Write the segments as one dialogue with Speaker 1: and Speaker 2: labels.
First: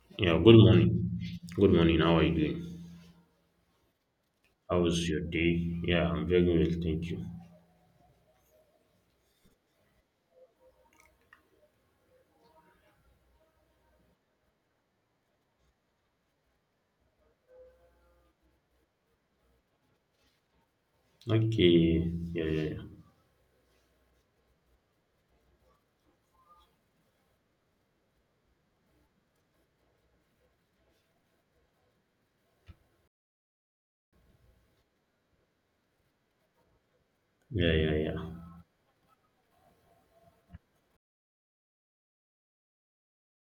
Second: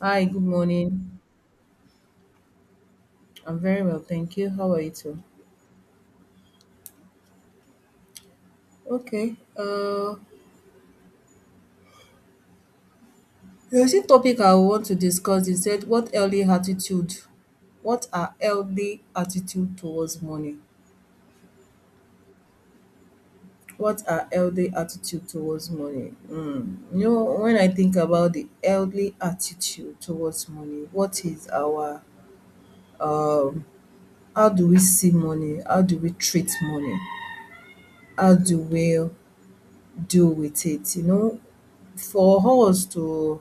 Speaker 1: Hi,
Speaker 2: Yeah,
Speaker 1: good
Speaker 2: good morning.
Speaker 1: morning.
Speaker 2: Good morning. How are you doing?
Speaker 1: I'm very well, thank you. How are
Speaker 2: How
Speaker 1: you
Speaker 2: was
Speaker 1: too?
Speaker 2: your day? Yeah, I'm very well, thank you.
Speaker 1: Okay. The recent topic I want to discuss is that what early attitude, what are healthy attitude towards money?
Speaker 2: Okay. Yeah, yeah,
Speaker 1: What are healthy attitude towards money? Mm. You know, when I think about the healthy attitude towards money, what is our um how do we see money? How do we treat money?
Speaker 2: yeah, yeah,
Speaker 1: How
Speaker 2: yeah.
Speaker 1: do we do with it. You know, for us to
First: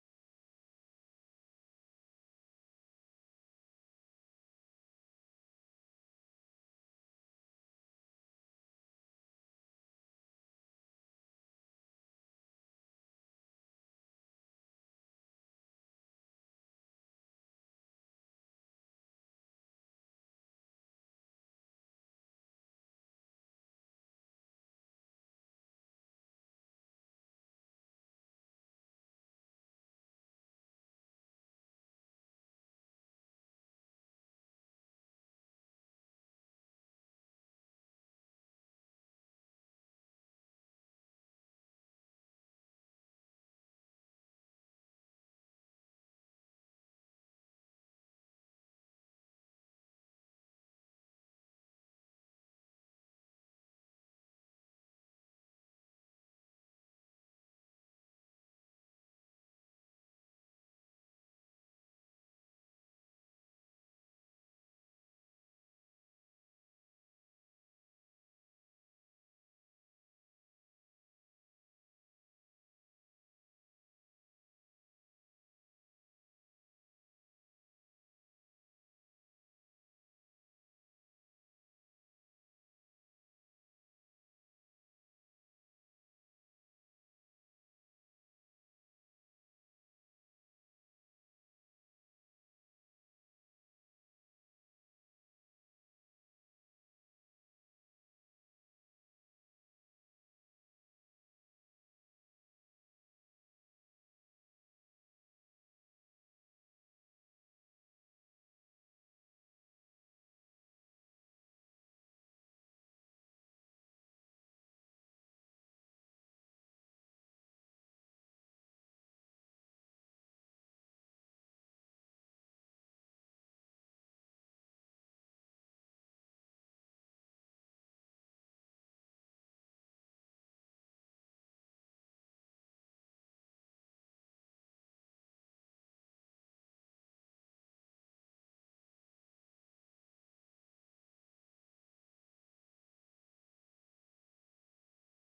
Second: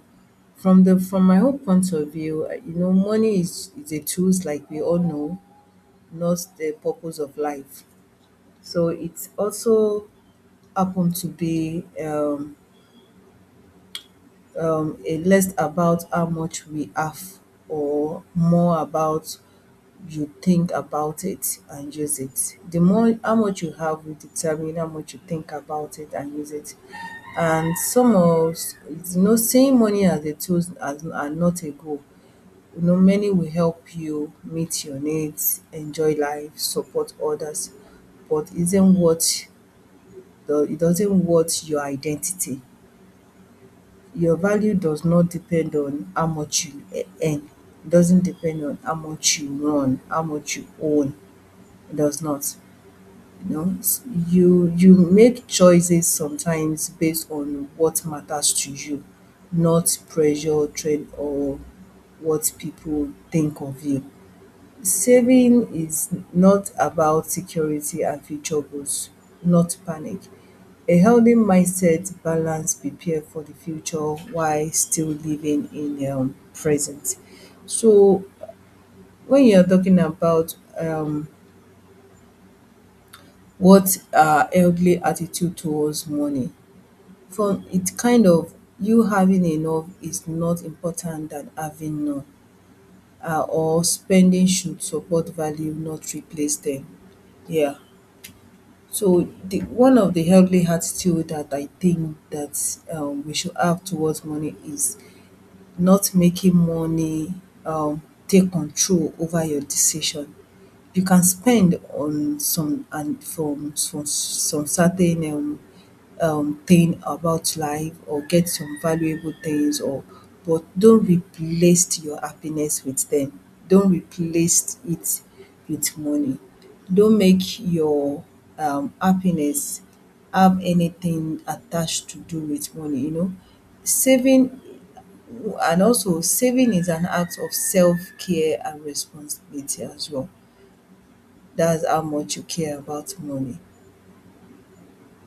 Speaker 1: from my own point of view, you know, money is a tools like we all know, not the purpose of life. So it also happened to be a less about how much we have or more about you think about it and use it. The more how much you have will determine how much you think about it and use it. And some of you know seeing money as a tool as are not a goal. You know, many will help you meet your needs, enjoy life, support others, but isn't what the it doesn't what your identity your value does not depend on how much you earn. It doesn't depend on how much you run, how much you own. It does not. You know, you make choices sometimes based on what matters to you, not pressure, trend, or what people think of you. Saving is not about security and future goals, not panic. A healthy mindset balance prepare for the future while still living in present. So when you're talking about what are healthy attitude towards money, from it kind of you having enough is not important than having none, or spending should support value, not replace them. Yeah. So the one of the healthy attitude that I think that we should have towards money is not making money um take control over your decision you can spend on some and from some certain thing about life or get some valuable things or but don't replace your happiness with them. Don't replace it with money. Don't make your happiness have anything attached to do with money, you know. Saving and also saving is an act of self-care and responsibility as well. That's how much you care about money.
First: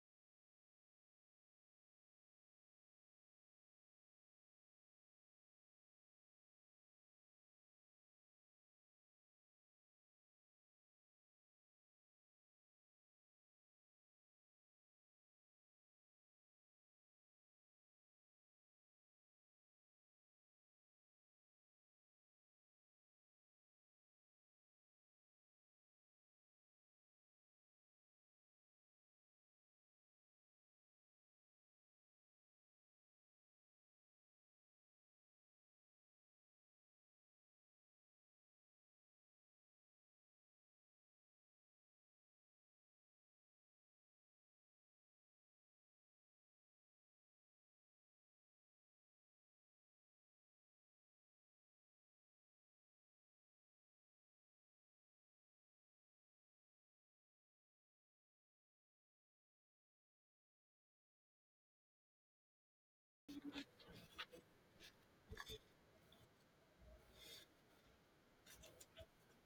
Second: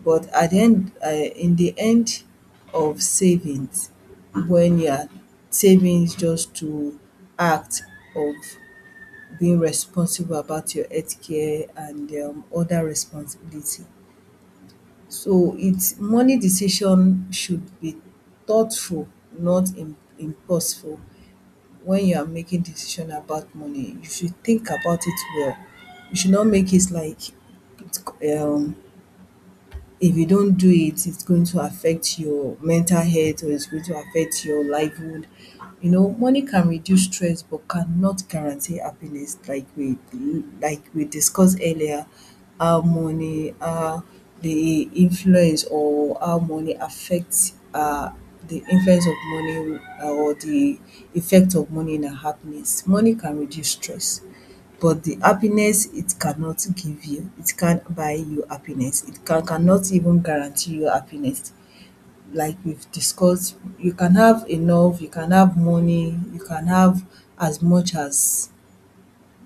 Speaker 1: But at the end, in the end of savings, when you are saving just to act of being responsible about your health care and other responsibility. So it's money decision should be thoughtful, not impulsive. When you are making decision about money, you should think about it well. You should not make it like it's um if you don't do it, it's going to affect your mental health or it's going to affect your livelihood. You know, money can reduce stress but cannot guarantee happiness like we discussed earlier, how money the influence or how money affects the influence of money or the effect of money in our happiness. Money can reduce stress but the happiness it cannot give you, it can't buy you happiness, it cannot even guarantee you happiness. Like we've discussed, you can have enough, you can have money, you can have as much as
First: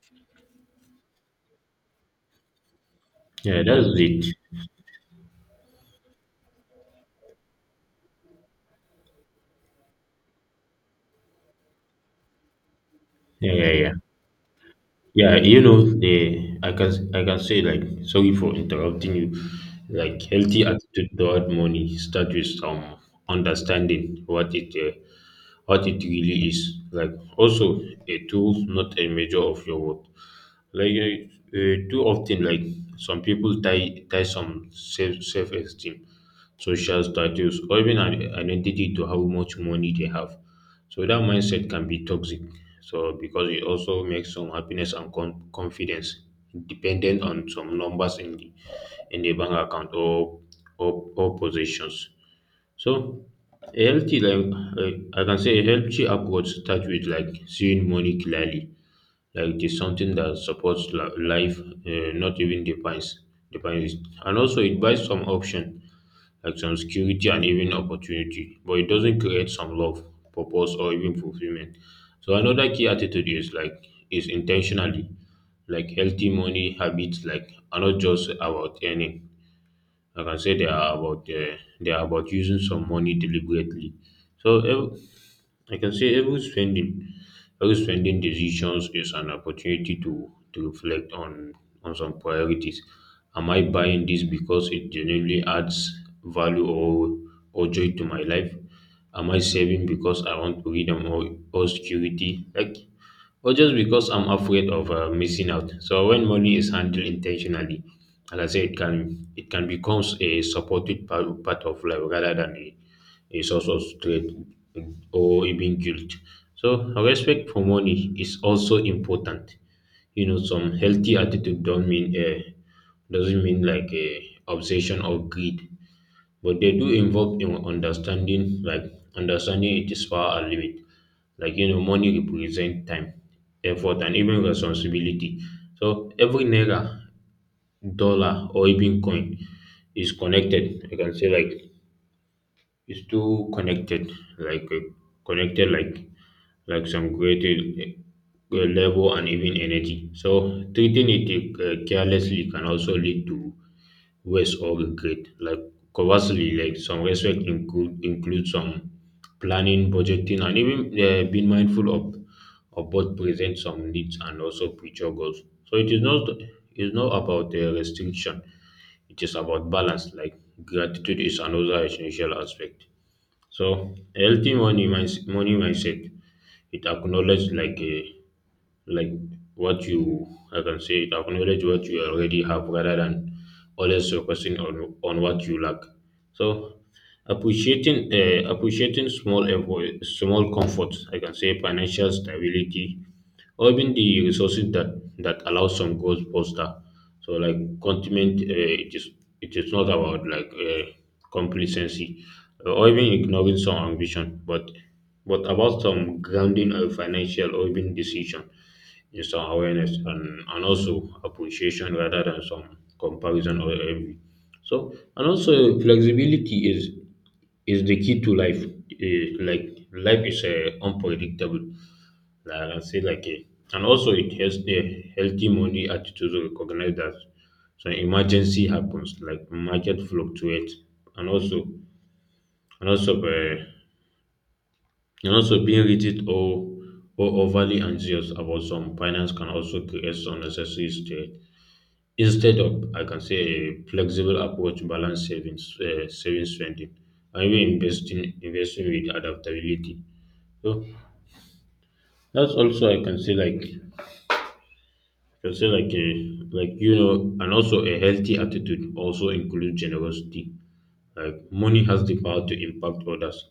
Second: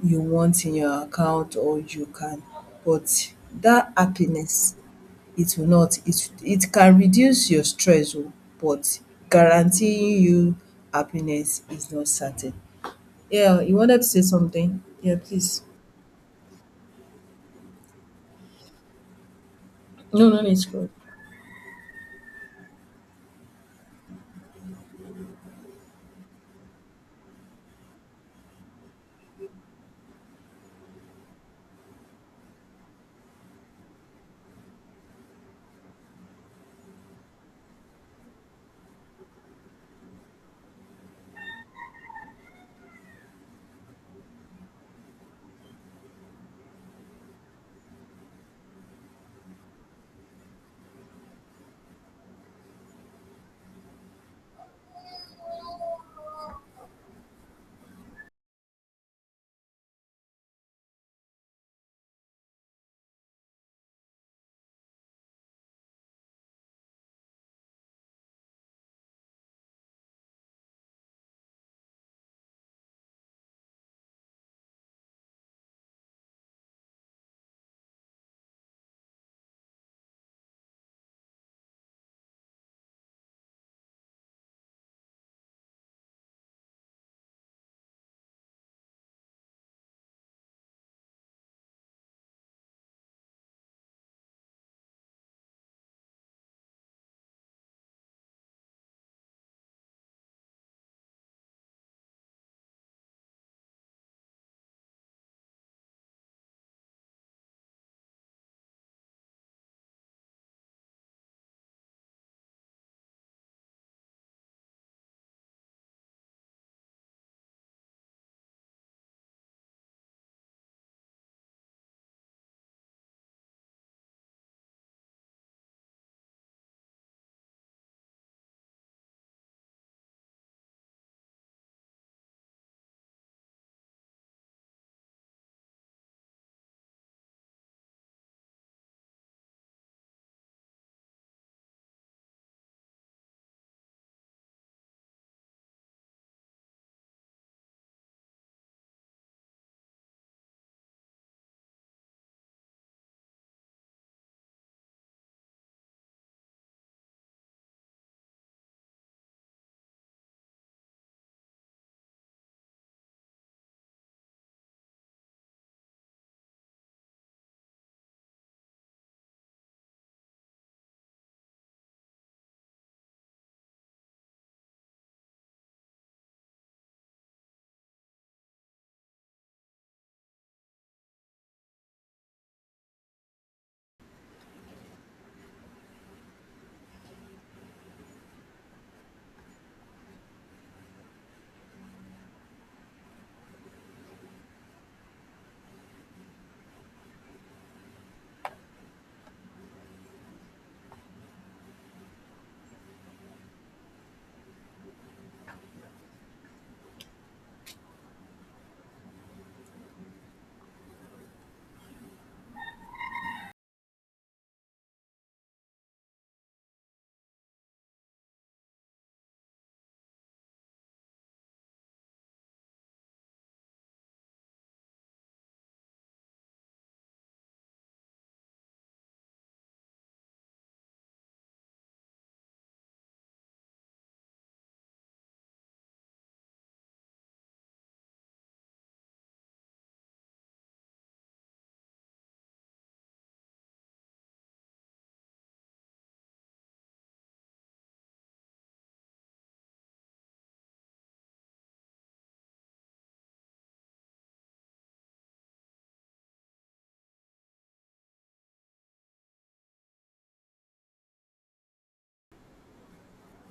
Speaker 1: you want in your account or you can but
Speaker 2: Yeah, yeah, that's
Speaker 1: that
Speaker 2: it.
Speaker 1: happiness it will not it can reduce your stress oh but guaranteeing you happiness is not certain.
Speaker 2: Yeah,
Speaker 1: Yeah,
Speaker 2: yeah,
Speaker 1: you
Speaker 2: yeah.
Speaker 1: wanted to say something? Yeah,
Speaker 2: Yeah,
Speaker 1: please.
Speaker 2: the I can say, like, sorry for interrupting you. Like,
Speaker 1: No, no
Speaker 2: healthy
Speaker 1: it's good.
Speaker 2: attitude toward money start with some understanding what it really is. Like, also a tool, not a measure of your worth. Like, too often, like, some people tie some self esteem, social status, or even an identity to how much money they have, so that mindset can be toxic. So because it also makes some happiness and confidence dependent on some numbers in the bank account, or positions. So a healthy, like, I can say a healthy approach start with, like, seeing money clearly, like it is something that supports life, not even defines it. And also it buys some option, like some security and even opportunity, but it doesn't create some love, purpose, or even fulfillment. So another key attitude is, like, is intentionally, like, healthy money habits, like, are not just about earning. Like, I can say they are about, using some money deliberately. So I can say every spending decisions is an opportunity to reflect on some priorities. Am I buying this because it genuinely adds value, or joy to my life? Am I saving because I want freedom, or security? Like, or just because I'm afraid of, missing out. So when money is handled intentionally, and I say it can, become a supported part, of life rather than a, source of stress or even guilt. So respect for money is also important. You know, some healthy attitude don't mean, doesn't mean like a, obsession or greed, but they do involve in understanding, like, understanding it is power and limit. Like, you know, money represent time, effort, and even responsibility. So every naira, dollar, or even coin is connected. I can say, like, it's too connected, like, connected, like some greater, and even energy. So treating it, carelessly can also lead to waste or regret. Like, conversely, like, some respect include some planning, budgeting, and even, being mindful of both present some needs and also future goals. So it is not, it's not about, restriction. It is about balance. Like, gratitude is another essential aspect. So healthy money mindset, it acknowledges, like, a, like, what you I can say it acknowledge what you already have rather than always focusing on what you lack. So appreciating, small effort, small comforts. I can say financial stability or even the resources that allow some growth foster. So, like, continent, it is, not about, like, complacency or even ignoring some ambition, but about some grounding of financial or even decision in some awareness, and also appreciation rather than some comparison or envy. So and also flexibility is the key to life. Like, life is, unpredictable. Like, I can say, like a, and also it helps a healthy money attitude to recognize that so emergency happens, like market fluctuates, and also, and also uh, being rigid, or overly anxious about some finance can also create some necessary stress. Instead of, I can say, a flexible approach to balance savings, spending, and even investing with adaptability. So that's also, I can say like I can say like a, like, and also a healthy attitude also includes generosity. Like, money has the power to impact others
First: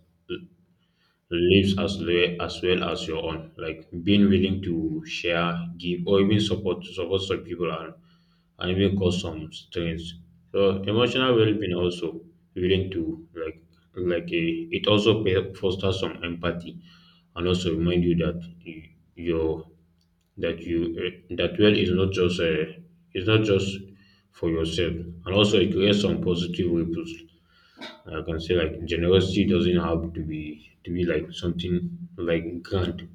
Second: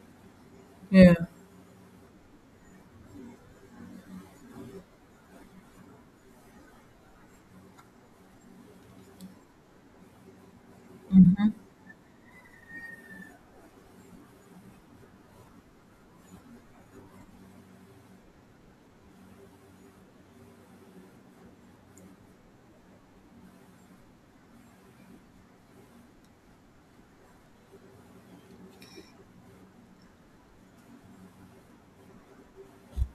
Speaker 1: Yeah,
Speaker 2: lives as well as well as your own. Like, being willing to share, give, or even support some people, and even cause some strains. So emotional well-being also willing to, like, it also fosters some empathy. And also, remind you that you, your, that you, that well is not just, it's not just for yourself. And also, it creates some positive ripples. I can say, like, generosity doesn't have to be like something, like, grand,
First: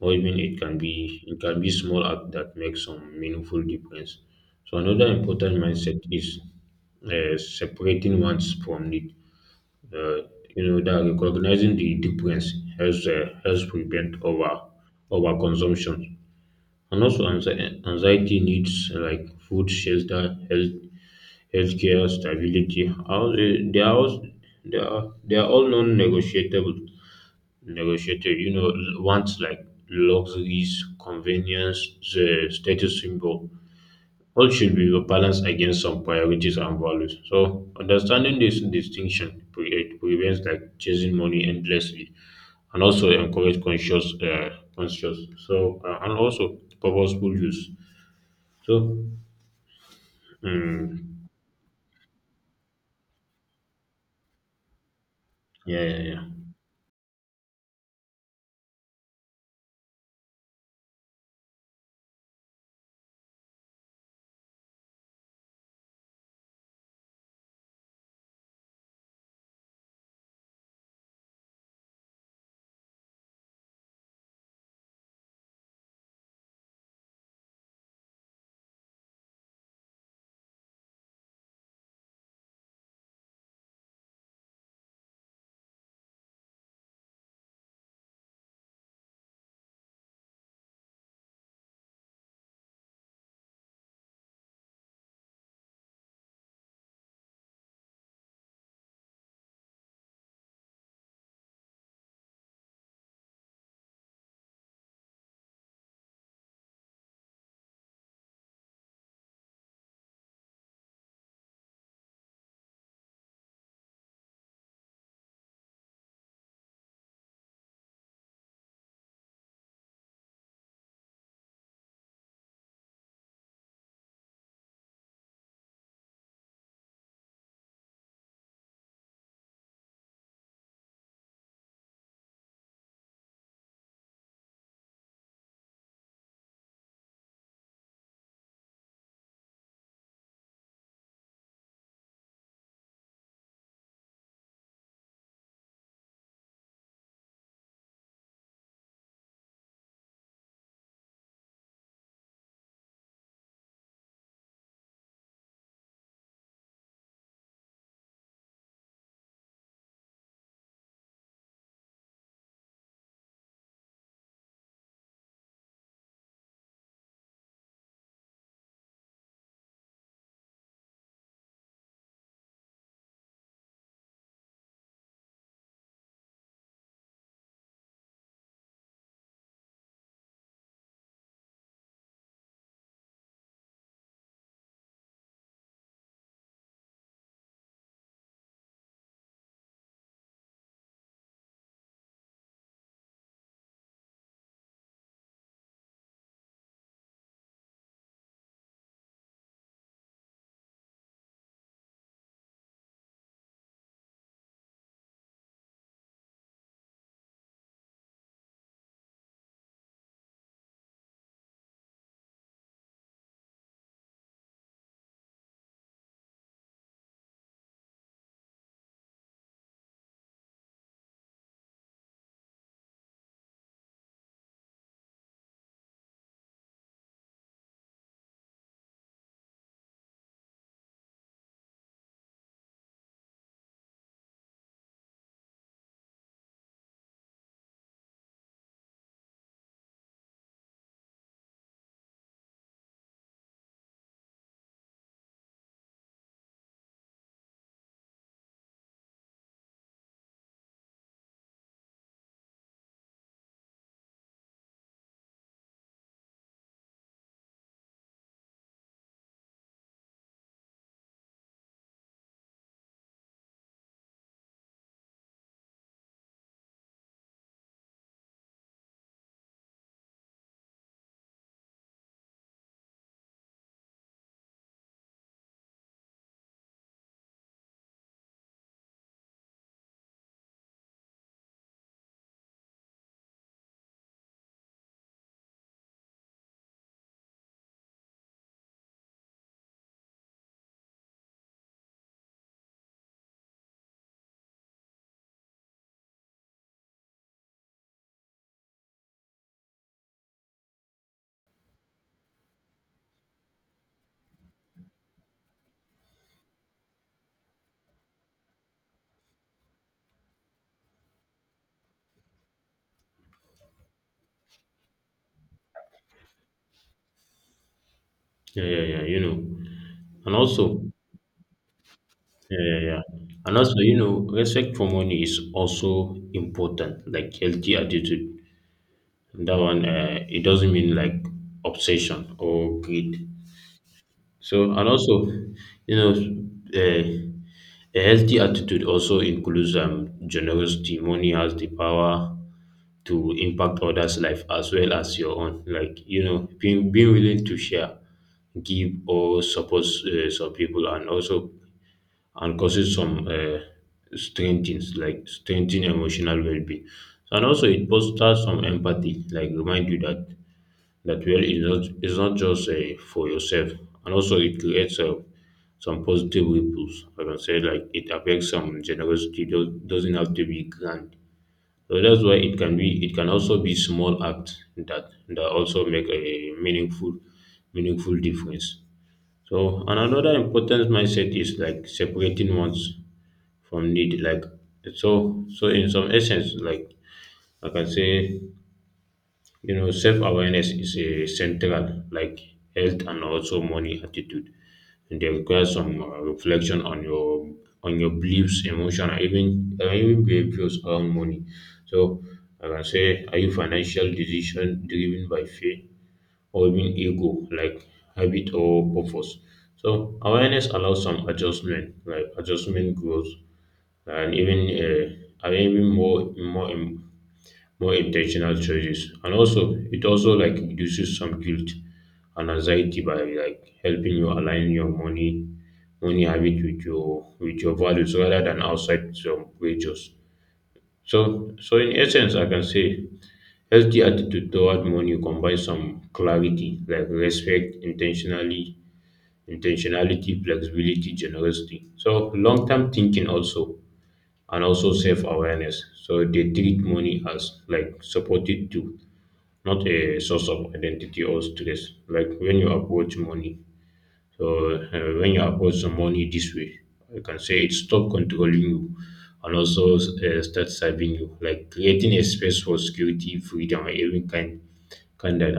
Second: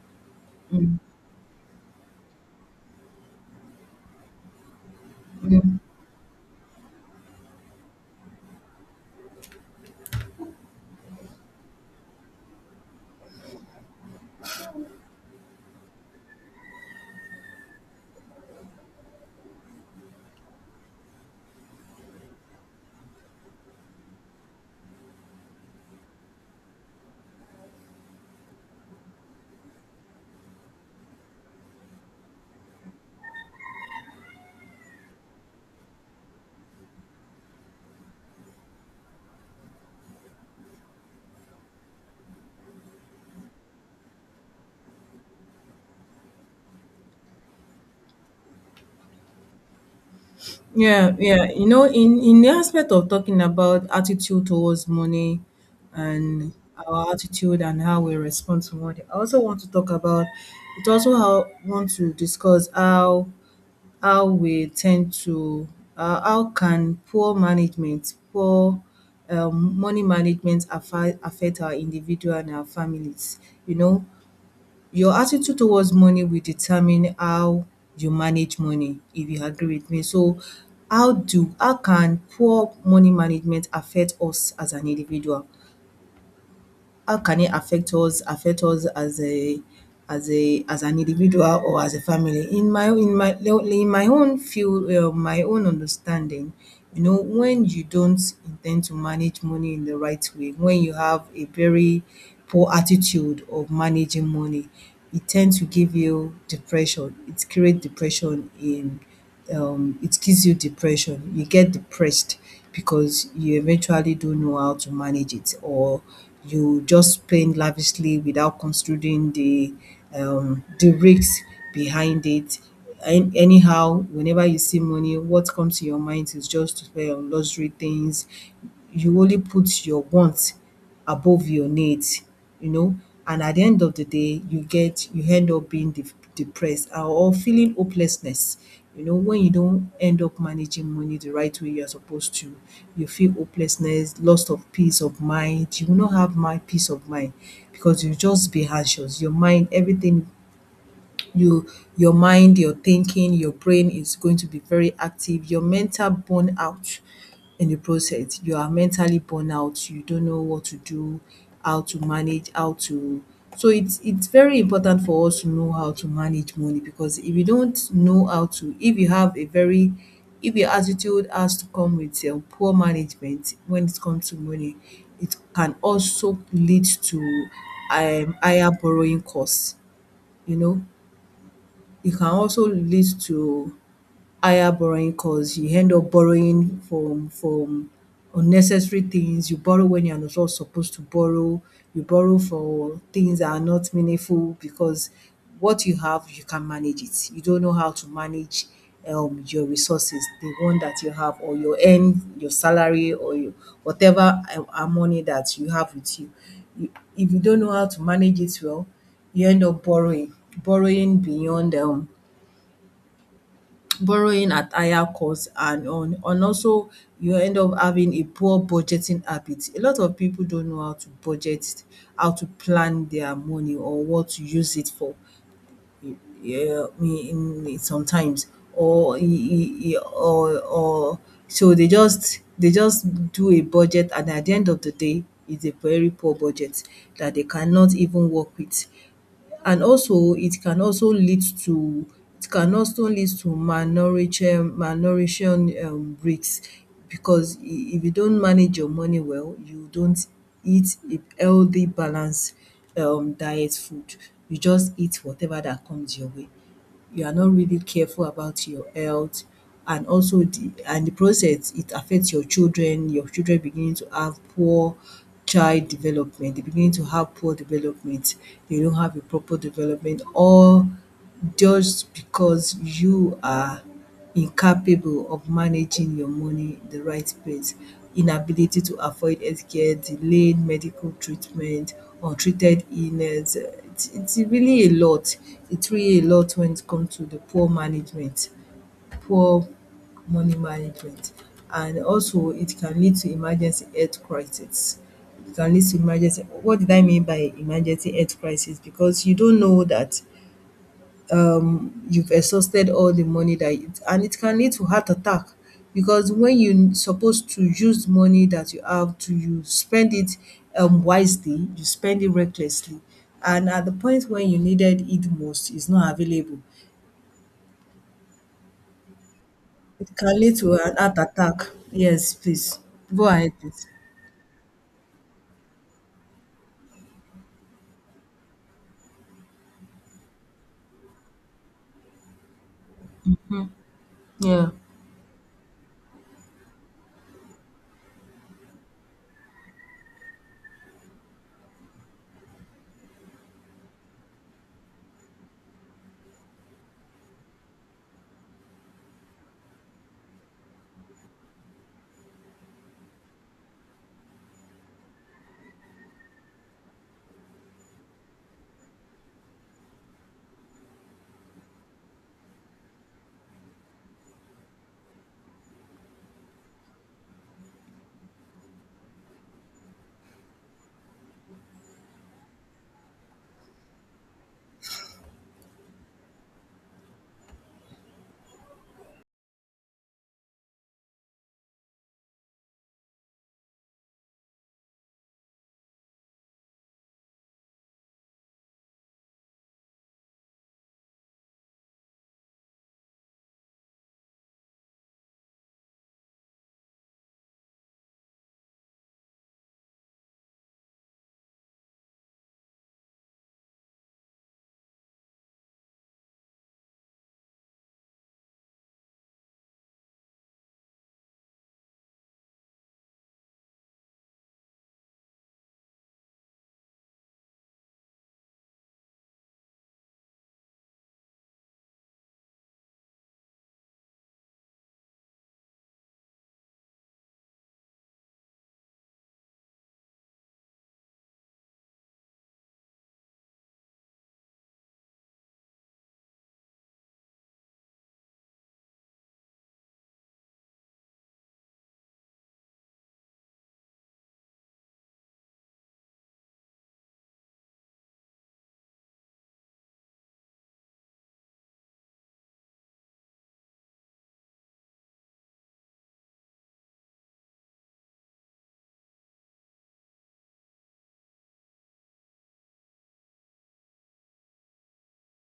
Speaker 2: or even it can be, small act that makes some meaningful difference. So another important mindset is, separating wants from need. Uh, you know that recognizing the difference helps prevent over consumption and also anxiety. Needs like food, shelter, health, healthcare, stability. All they are all, non-negotiable. Negotiated, you know, wants like luxuries, convenience, the status symbol. All should be balanced against some priorities and values. So understanding this distinction it prevents, like, chasing money endlessly, and also encourage conscious, So, and also purposeful use. So,
Speaker 1: yeah,
Speaker 2: mm,
Speaker 1: yeah. You know, in the aspect of talking about attitude towards money
Speaker 2: yeah, yeah, yeah,
Speaker 1: and our attitude and how we respond to money, I also want to talk about it. Also, how want to discuss how we tend to how can poor management, poor money management affect our individual and our families. You know, your attitude towards money will determine how you manage money, if you agree with me. So, how do how can poor money management affect us as an individual? How can it affect us as a as a as an individual or as a family in my in my own field, my own understanding you know when you don't intend to manage money in the right way when you have a very poor attitude of managing money it tends to give you depression it creates depression in it gives you depression. You get depressed because you eventually don't know how to manage it, or you just spend lavishly without considering the risks behind it. And anyhow, whenever you see money, what comes to your mind is just to spend on luxury things. You only put your wants above your needs, you know. And at the end of the day, you get you end up being depressed or feeling hopelessness. You know, when you don't end up managing money the right way you're supposed to, you feel hopelessness, loss of peace of mind. You will not have my peace of mind because you just be anxious. Your mind, everything you your mind, your thinking, your brain is going to be very active. Your mental burnout in the process. You are mentally burnout. You don't know what to do, how to manage, how to so it's very important for us to know how to manage money because if you don't know how to if you have a very if your attitude has to come with poor management when it comes to money, it can also lead to higher borrowing costs, you know. It can also lead to higher borrowing costs. You end up borrowing from unnecessary things. You borrow when you're not supposed to borrow. You borrow for things that are not meaningful because what you have, you can manage it. You don't know how to manage your resources, the one that you have or your earn, your salary or your whatever money that you have with you. You if you don't know how to manage it well, you end up borrowing, borrowing beyond borrowing at higher cost and on and also you end up having a poor budgeting habit. A lot of people don't know how to budget, how to plan their money or what to use it for. Yeah, in sometimes or or so they just do a budget and at the end of the day it's a very poor budget that they cannot even work with and also it can also lead to it can also lead to malnourishe malnourishing risk because if you don't manage your money well, you don't eat a healthy balanced diet food. You just eat whatever that comes your way you are not really careful about your health and also the and the process it affects your children beginning to have poor child development they beginning to have poor development they don't have a proper development all just because you are incapable of managing your money the right place, inability to afford healthcare, delayed medical treatment, untreated illness. It's really a lot. It's really a lot when it comes to the poor management, poor money management. And also, it can lead to emergency health crisis. It can lead to emergency. What did I mean by emergency health crisis? Because you don't know that you've exhausted all the money that it and it can lead to heart attack because when you supposed to use money that you have to you spend it wisely, you spend it recklessly, and at the point when you needed it most, it's not available.
Speaker 2: yeah, yeah, yeah. You know,
Speaker 1: It
Speaker 2: and
Speaker 1: can lead to
Speaker 2: also
Speaker 1: an heart attack. Yes,
Speaker 2: yeah,
Speaker 1: please
Speaker 2: yeah, yeah.
Speaker 1: go ahead,
Speaker 2: And also,
Speaker 1: please.
Speaker 2: you know, respect for money is also important, like healthy attitude. That one, it doesn't mean like, obsession or greed.
Speaker 1: Yeah,
Speaker 2: So, and also, you know, a healthy attitude also includes, generosity. Money has the power to impact others' life as well as your own. Like, you know, being willing to share, give, or support, some people, and also, and causes some, strange things, like strengthening emotional well-being. And also, it fosters some empathy, like remind you that well is not just, for yourself, and also it creates, some positive ripples. I can say, like, it affects some generosity. Doesn't have to be grand. So that's why it can be. It can also be small acts that also make a meaningful difference. So, and another important mindset is, like, separating wants from need. Like, so, in some essence, like, I can say, you know, self awareness is a central, like health and also money attitude, and they require some, reflection on your, beliefs, emotion, and even, behaviors around money. So, I can say, are you financial decision driven by fear, or even ego, like habit or purpose? So awareness allows some adjustment, like adjustment growth, and even, more, more intentional choices. And also, it also, like, reduces some guilt and anxiety by, like, helping you align your money habit with your, values rather than outside some wages. So, in essence, I can say, healthy attitude toward money combines some clarity, like respect, intentionally intentionality, flexibility, generosity. So long term thinking, also, and also self awareness. So they treat money as, like, supported to, not a source of identity or stress. Like, when you approach money, so, when you approach some money this way, you can say it stop controlling you and also, start serving you, like creating a space for security, freedom, and even kind that,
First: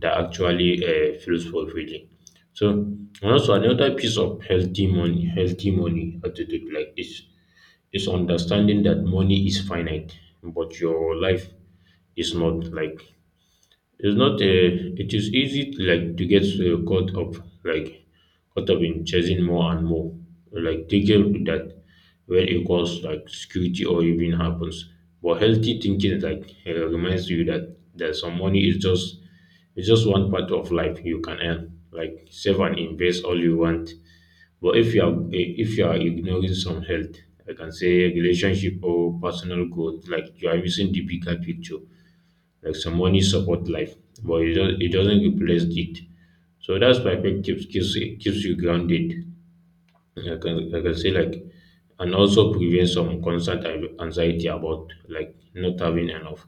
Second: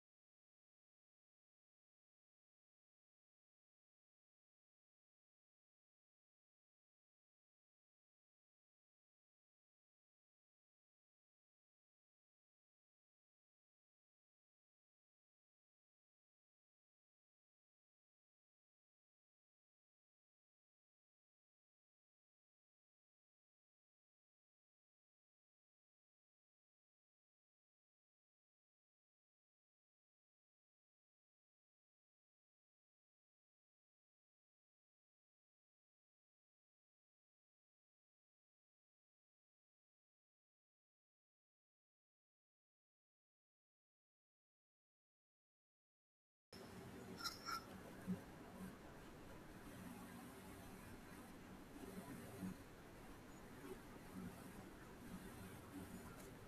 Speaker 2: that actually, feels fulfilling. So and also another piece of healthy money, attitude, like this, is understanding that money is finite, but your life is not. Like, it's not a. It is easy to, like, to get, caught up, like caught up in chasing more and more, like thinking that where equals like security or even happens. But healthy thinking, like, reminds you that some money is just, it's just one part of life. You can earn, like save and invest all you want. But if you are, ignoring some health, I can say relationship or personal growth, like, you are missing the bigger picture. Like, some money support life, but it, just, it doesn't replace it. So that's perspective keeps you grounded. I can say, like, and also prevents some constant anxiety about, like, not having enough.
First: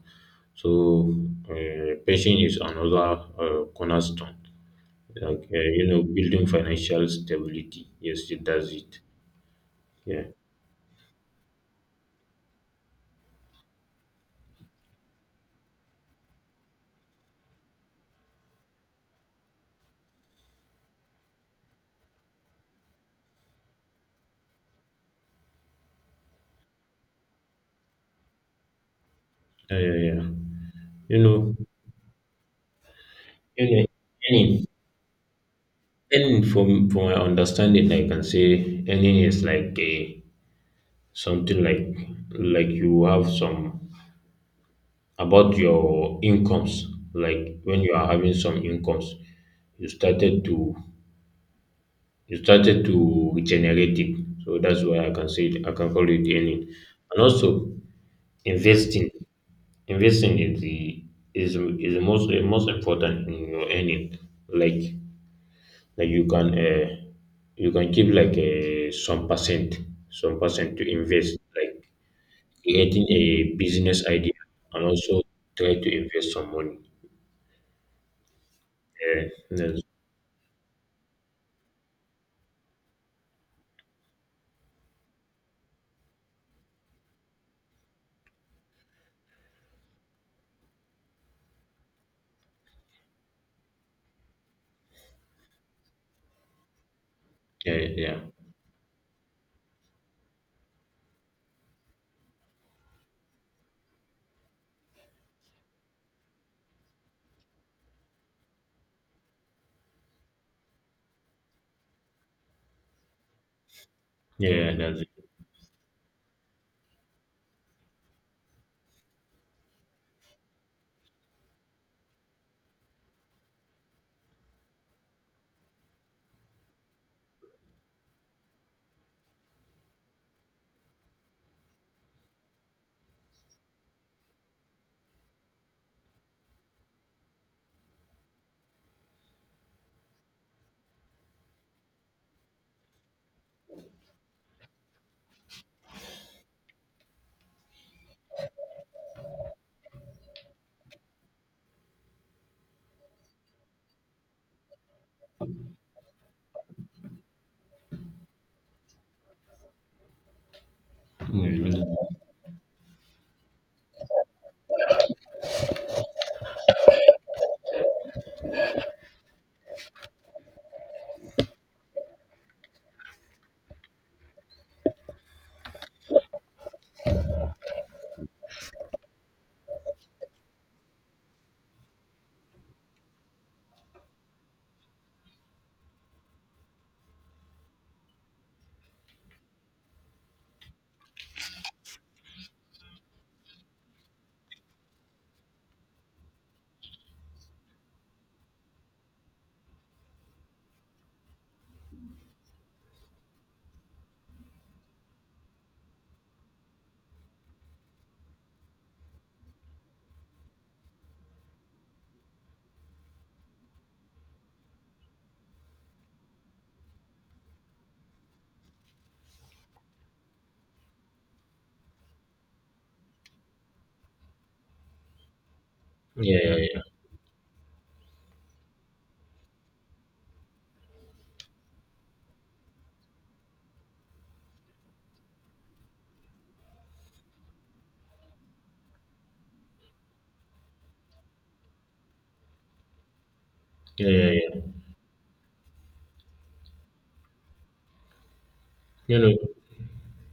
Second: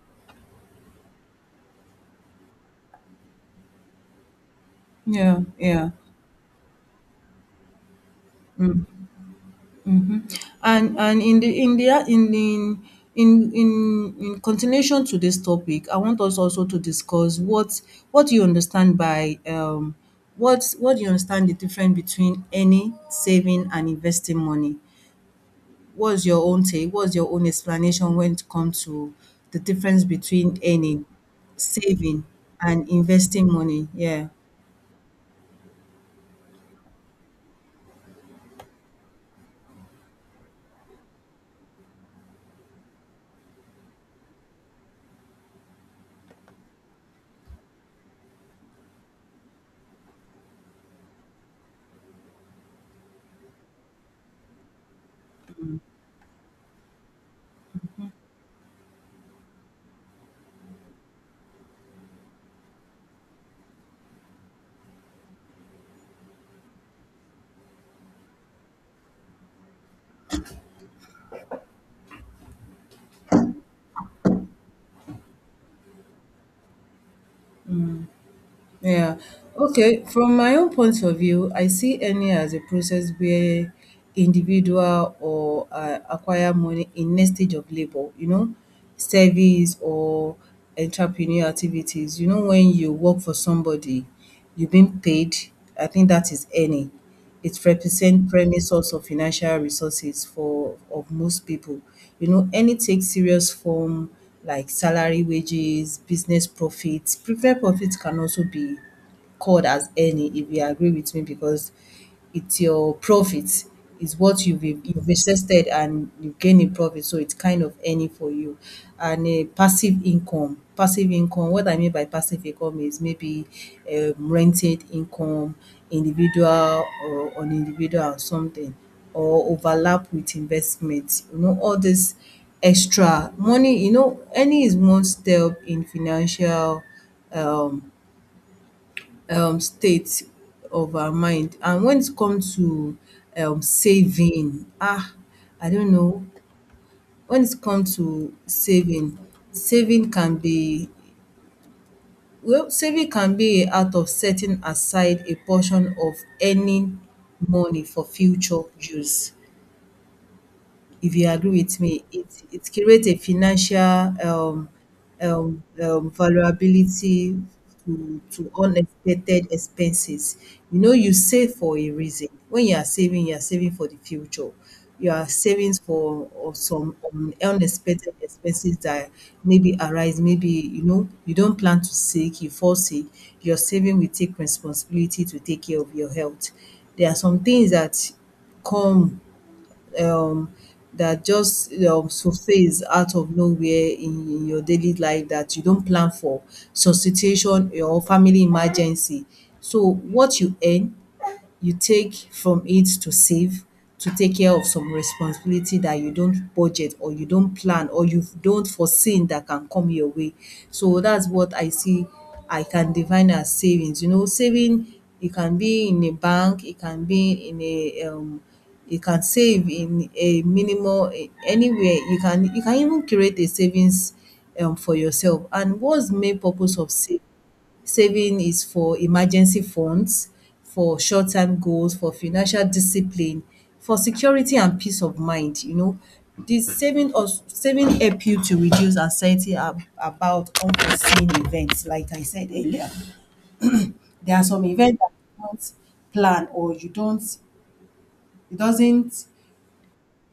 Speaker 2: So, patience is another, cornerstone.
Speaker 1: yeah,
Speaker 2: Like, you
Speaker 1: yeah.
Speaker 2: know, building financial stability. Yes, it does it.
Speaker 1: Mhm.
Speaker 2: Yeah,
Speaker 1: And in the in in continuation to this topic, I want us also to discuss what you understand by what do you understand the difference between any saving and investing money? What's your own take? What's your own explanation when it comes to the
Speaker 2: yeah,
Speaker 1: difference
Speaker 2: yeah, yeah.
Speaker 1: between earning,
Speaker 2: You know,
Speaker 1: saving and investing
Speaker 2: you
Speaker 1: money? Yeah.
Speaker 2: any and from my understanding, I can say earning is like a, something, like, you have some, about your incomes. Like, when you are having some incomes, you started to, generate it. So that's why I can say it, I can call it earning. And also investing. Investing is the, is the most important in your earning. Like, you can, you can keep, like, some percent to invest, like creating a business idea, and also try to invest some money.
Speaker 1: Yeah.
Speaker 2: Yeah, that's,
Speaker 1: Okay. From my own point of view, I see any as a process where individual or acquire money in next stage of labor, you know, service or entrepreneur activities. You know, when you work for somebody, you've been paid. I think that is any it
Speaker 2: yeah, yeah,
Speaker 1: represent primary source of financial resources for of most people. You know, any take serious form like salary, wages, business profits. Preferred profits can also be called as any, if you agree with me, because it's your profit. It's what
Speaker 2: yeah,
Speaker 1: you've
Speaker 2: yeah, that's it.
Speaker 1: invested and you gain in profit, so it's kind of any for you. And a passive income. What I mean by passive income is maybe rented income, individual or on individual or something, or overlap with investment. You know, all this extra money, you know, any is one step in financial um state of our mind. And when it come to saving, I don't know. When it come to saving, saving can be, well, saving can be a act of setting aside a portion of any money for future use. If you agree with me,
Speaker 2: Mhm.
Speaker 1: it creates a financial um, vulnerability to unexpected expenses. You know, you save for a reason. When you are saving for the future. You are savings for or some unexpected expenses that maybe arise. Maybe, you know, you don't plan to sick, you fall sick. Your saving will take responsibility to take care of your health. There are some things that come um that just surface out of nowhere in your daily life that you don't plan for, substitution or family emergency. So what you earn, you take from it to save, to take care of some responsibility that you don't budget or you don't plan or you don't foresee that can come your way. So that's what I see I can define as savings. You know, saving, it can be in a bank, it can be in a you can save in a minimal anywhere. You can even create a savings for yourself. And what's the main
Speaker 2: Yeah,
Speaker 1: purpose
Speaker 2: yeah,
Speaker 1: of saving? Saving is for emergency funds, for short-term goals, for financial discipline, for security and peace of mind, you know. This saving help you to reduce anxiety ab about unforeseen events, like I said earlier.
Speaker 2: yeah, yeah,
Speaker 1: There are
Speaker 2: yeah, yeah.
Speaker 1: some events that you don't plan or you don't, it
Speaker 2: You
Speaker 1: doesn't
Speaker 2: know,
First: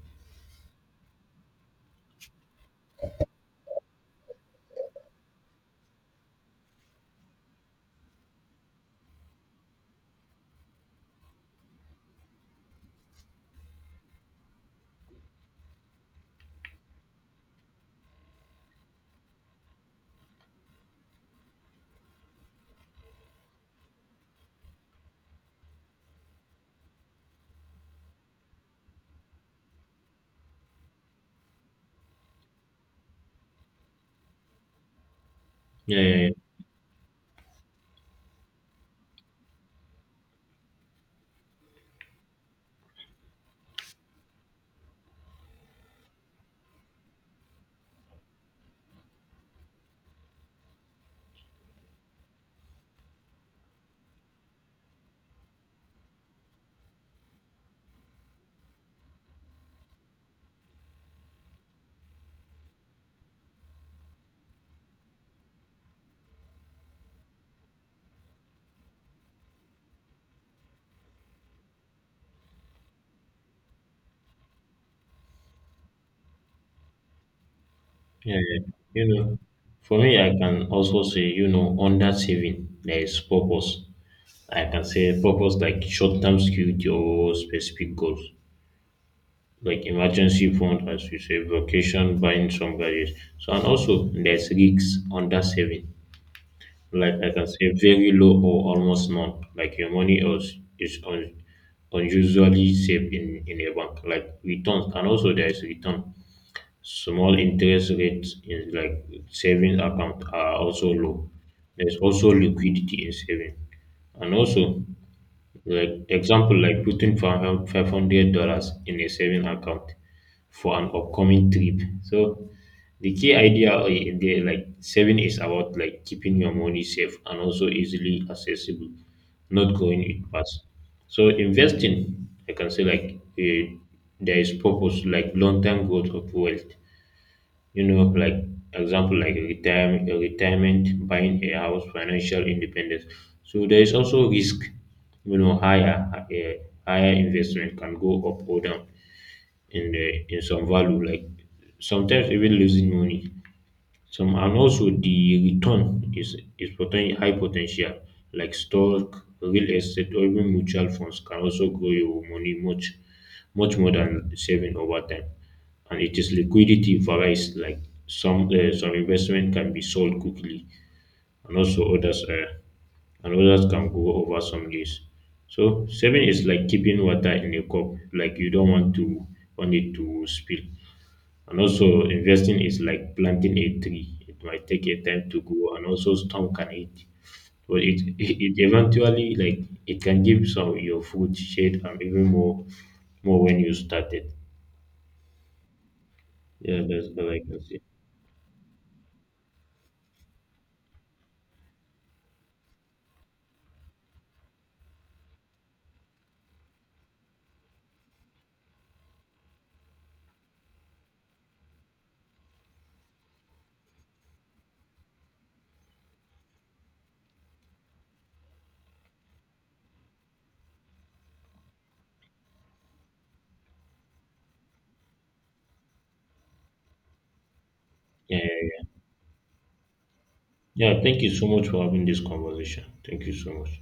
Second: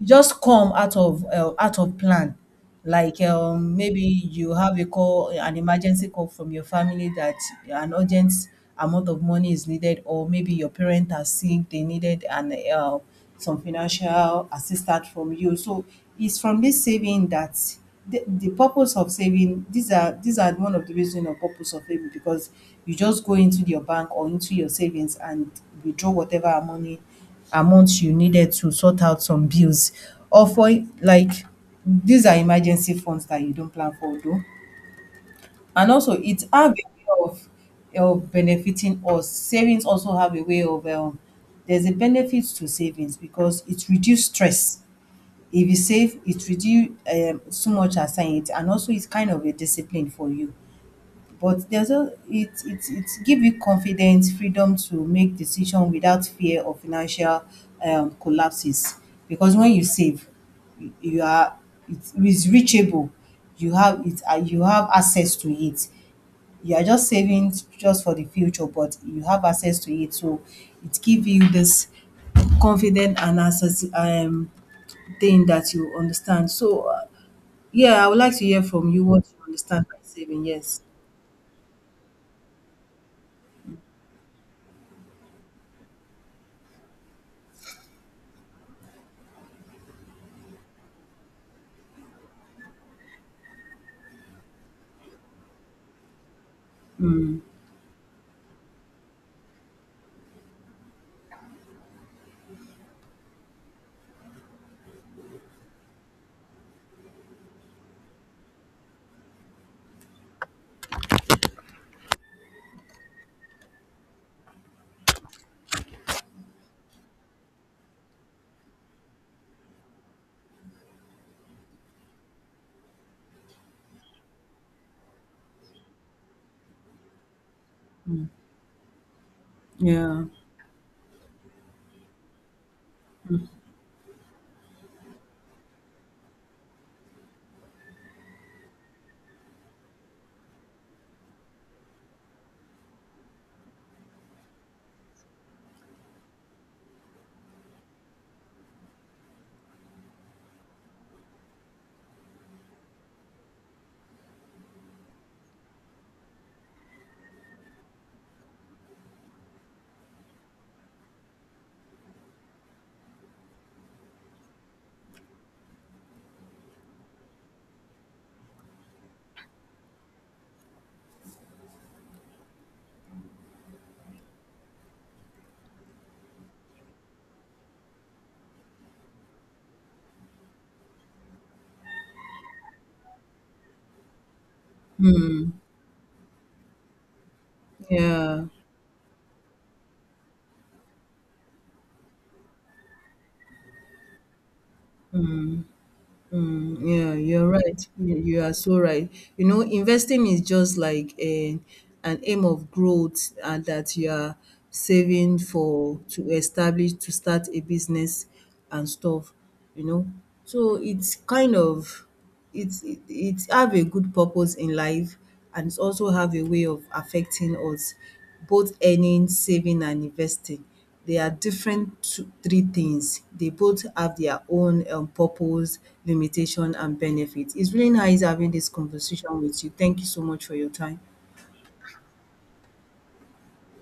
Speaker 1: e just come out of plan. Like, maybe you have a call, an emergency call from your family that an urgent amount of money is needed, or maybe your parent are sick, they needed an some financial assistance from you. So it's from this saving that the purpose of saving, these are one of the reason or purpose of saving, because you just go into your bank or into your savings and withdraw whatever money amount you needed to sort out some bills or for, like, these are emergency funds that you don't plan for though. And
Speaker 2: yeah,
Speaker 1: also
Speaker 2: yeah,
Speaker 1: it have a way of benefiting us. Savings also have a way of there's a benefit to savings because it reduce stress. If you save, it reduce so much as it, and also it's kind of a discipline for you. But there's a it give you confidence, freedom to make decision without fear of financial collapses. Because when you save, you are, it is reachable. You have it. You have access to it. You are just saving just for the future, but you have access to it. So it give you this confident and access thing that you understand. So, yeah, I would
Speaker 2: yeah,
Speaker 1: like
Speaker 2: yeah,
Speaker 1: to hear
Speaker 2: yeah.
Speaker 1: from you
Speaker 2: You
Speaker 1: what
Speaker 2: know,
Speaker 1: you understand by
Speaker 2: for me, I
Speaker 1: saving.
Speaker 2: can
Speaker 1: Yes.
Speaker 2: also say, you know, under saving there is purpose. I can say purpose like short term security or specific goals, like emergency fund, as you say, vacation, buying some gadgets. So and also there's risks under saving. Like, I can say, very low or almost none. Like your money else is unusually safe in a bank. Like returns, and also there is return. Small interest rates in, like, savings account, are also low. There's also liquidity in saving. And also, like, example, like putting $500 in a saving account for an upcoming trip. So the key idea in there, like saving, is about, like, keeping your money safe and also easily accessible, not going
Speaker 1: Yeah.
Speaker 2: it fast. So investing, I can say, like, there is purpose, like long term growth of wealth. You know, like, example, like retirement, buying a house, financial independence. So there is also risk. You know, higher investment can go up or down in some value, like, sometimes even losing money. Some, and also the return is high potential, like stock, real estate, or even mutual funds can also grow your money much more than saving over time. And it is liquidity varies, like some investment can be sold quickly, and also others can go over some days. So saving is like keeping water in a cup, like, you don't want it to spill. And also, investing is like planting a tree. It might take a time to grow, and also storm can hit. But
Speaker 1: Yeah.
Speaker 2: it eventually, like, it can give some your food, shade, and even more when you started.
Speaker 1: Mm,
Speaker 2: Yeah, that's
Speaker 1: yeah,
Speaker 2: all I
Speaker 1: you're
Speaker 2: can say.
Speaker 1: right. You are so right. You know, investing is just like a, an aim of growth and that you are saving for to establish to start a business and stuff, you know. So it's kind of, it have a good purpose in life, and it's also have a way of affecting us, both earning, saving and investing. They are different two, three things. They both have their own purpose, limitation and benefit. It's really nice
Speaker 2: Yeah,
Speaker 1: having this
Speaker 2: yeah, yeah.
Speaker 1: conversation with you. Thank you so much for your time.
Speaker 2: Yeah, thank you so much for having this conversation. Thank you so much.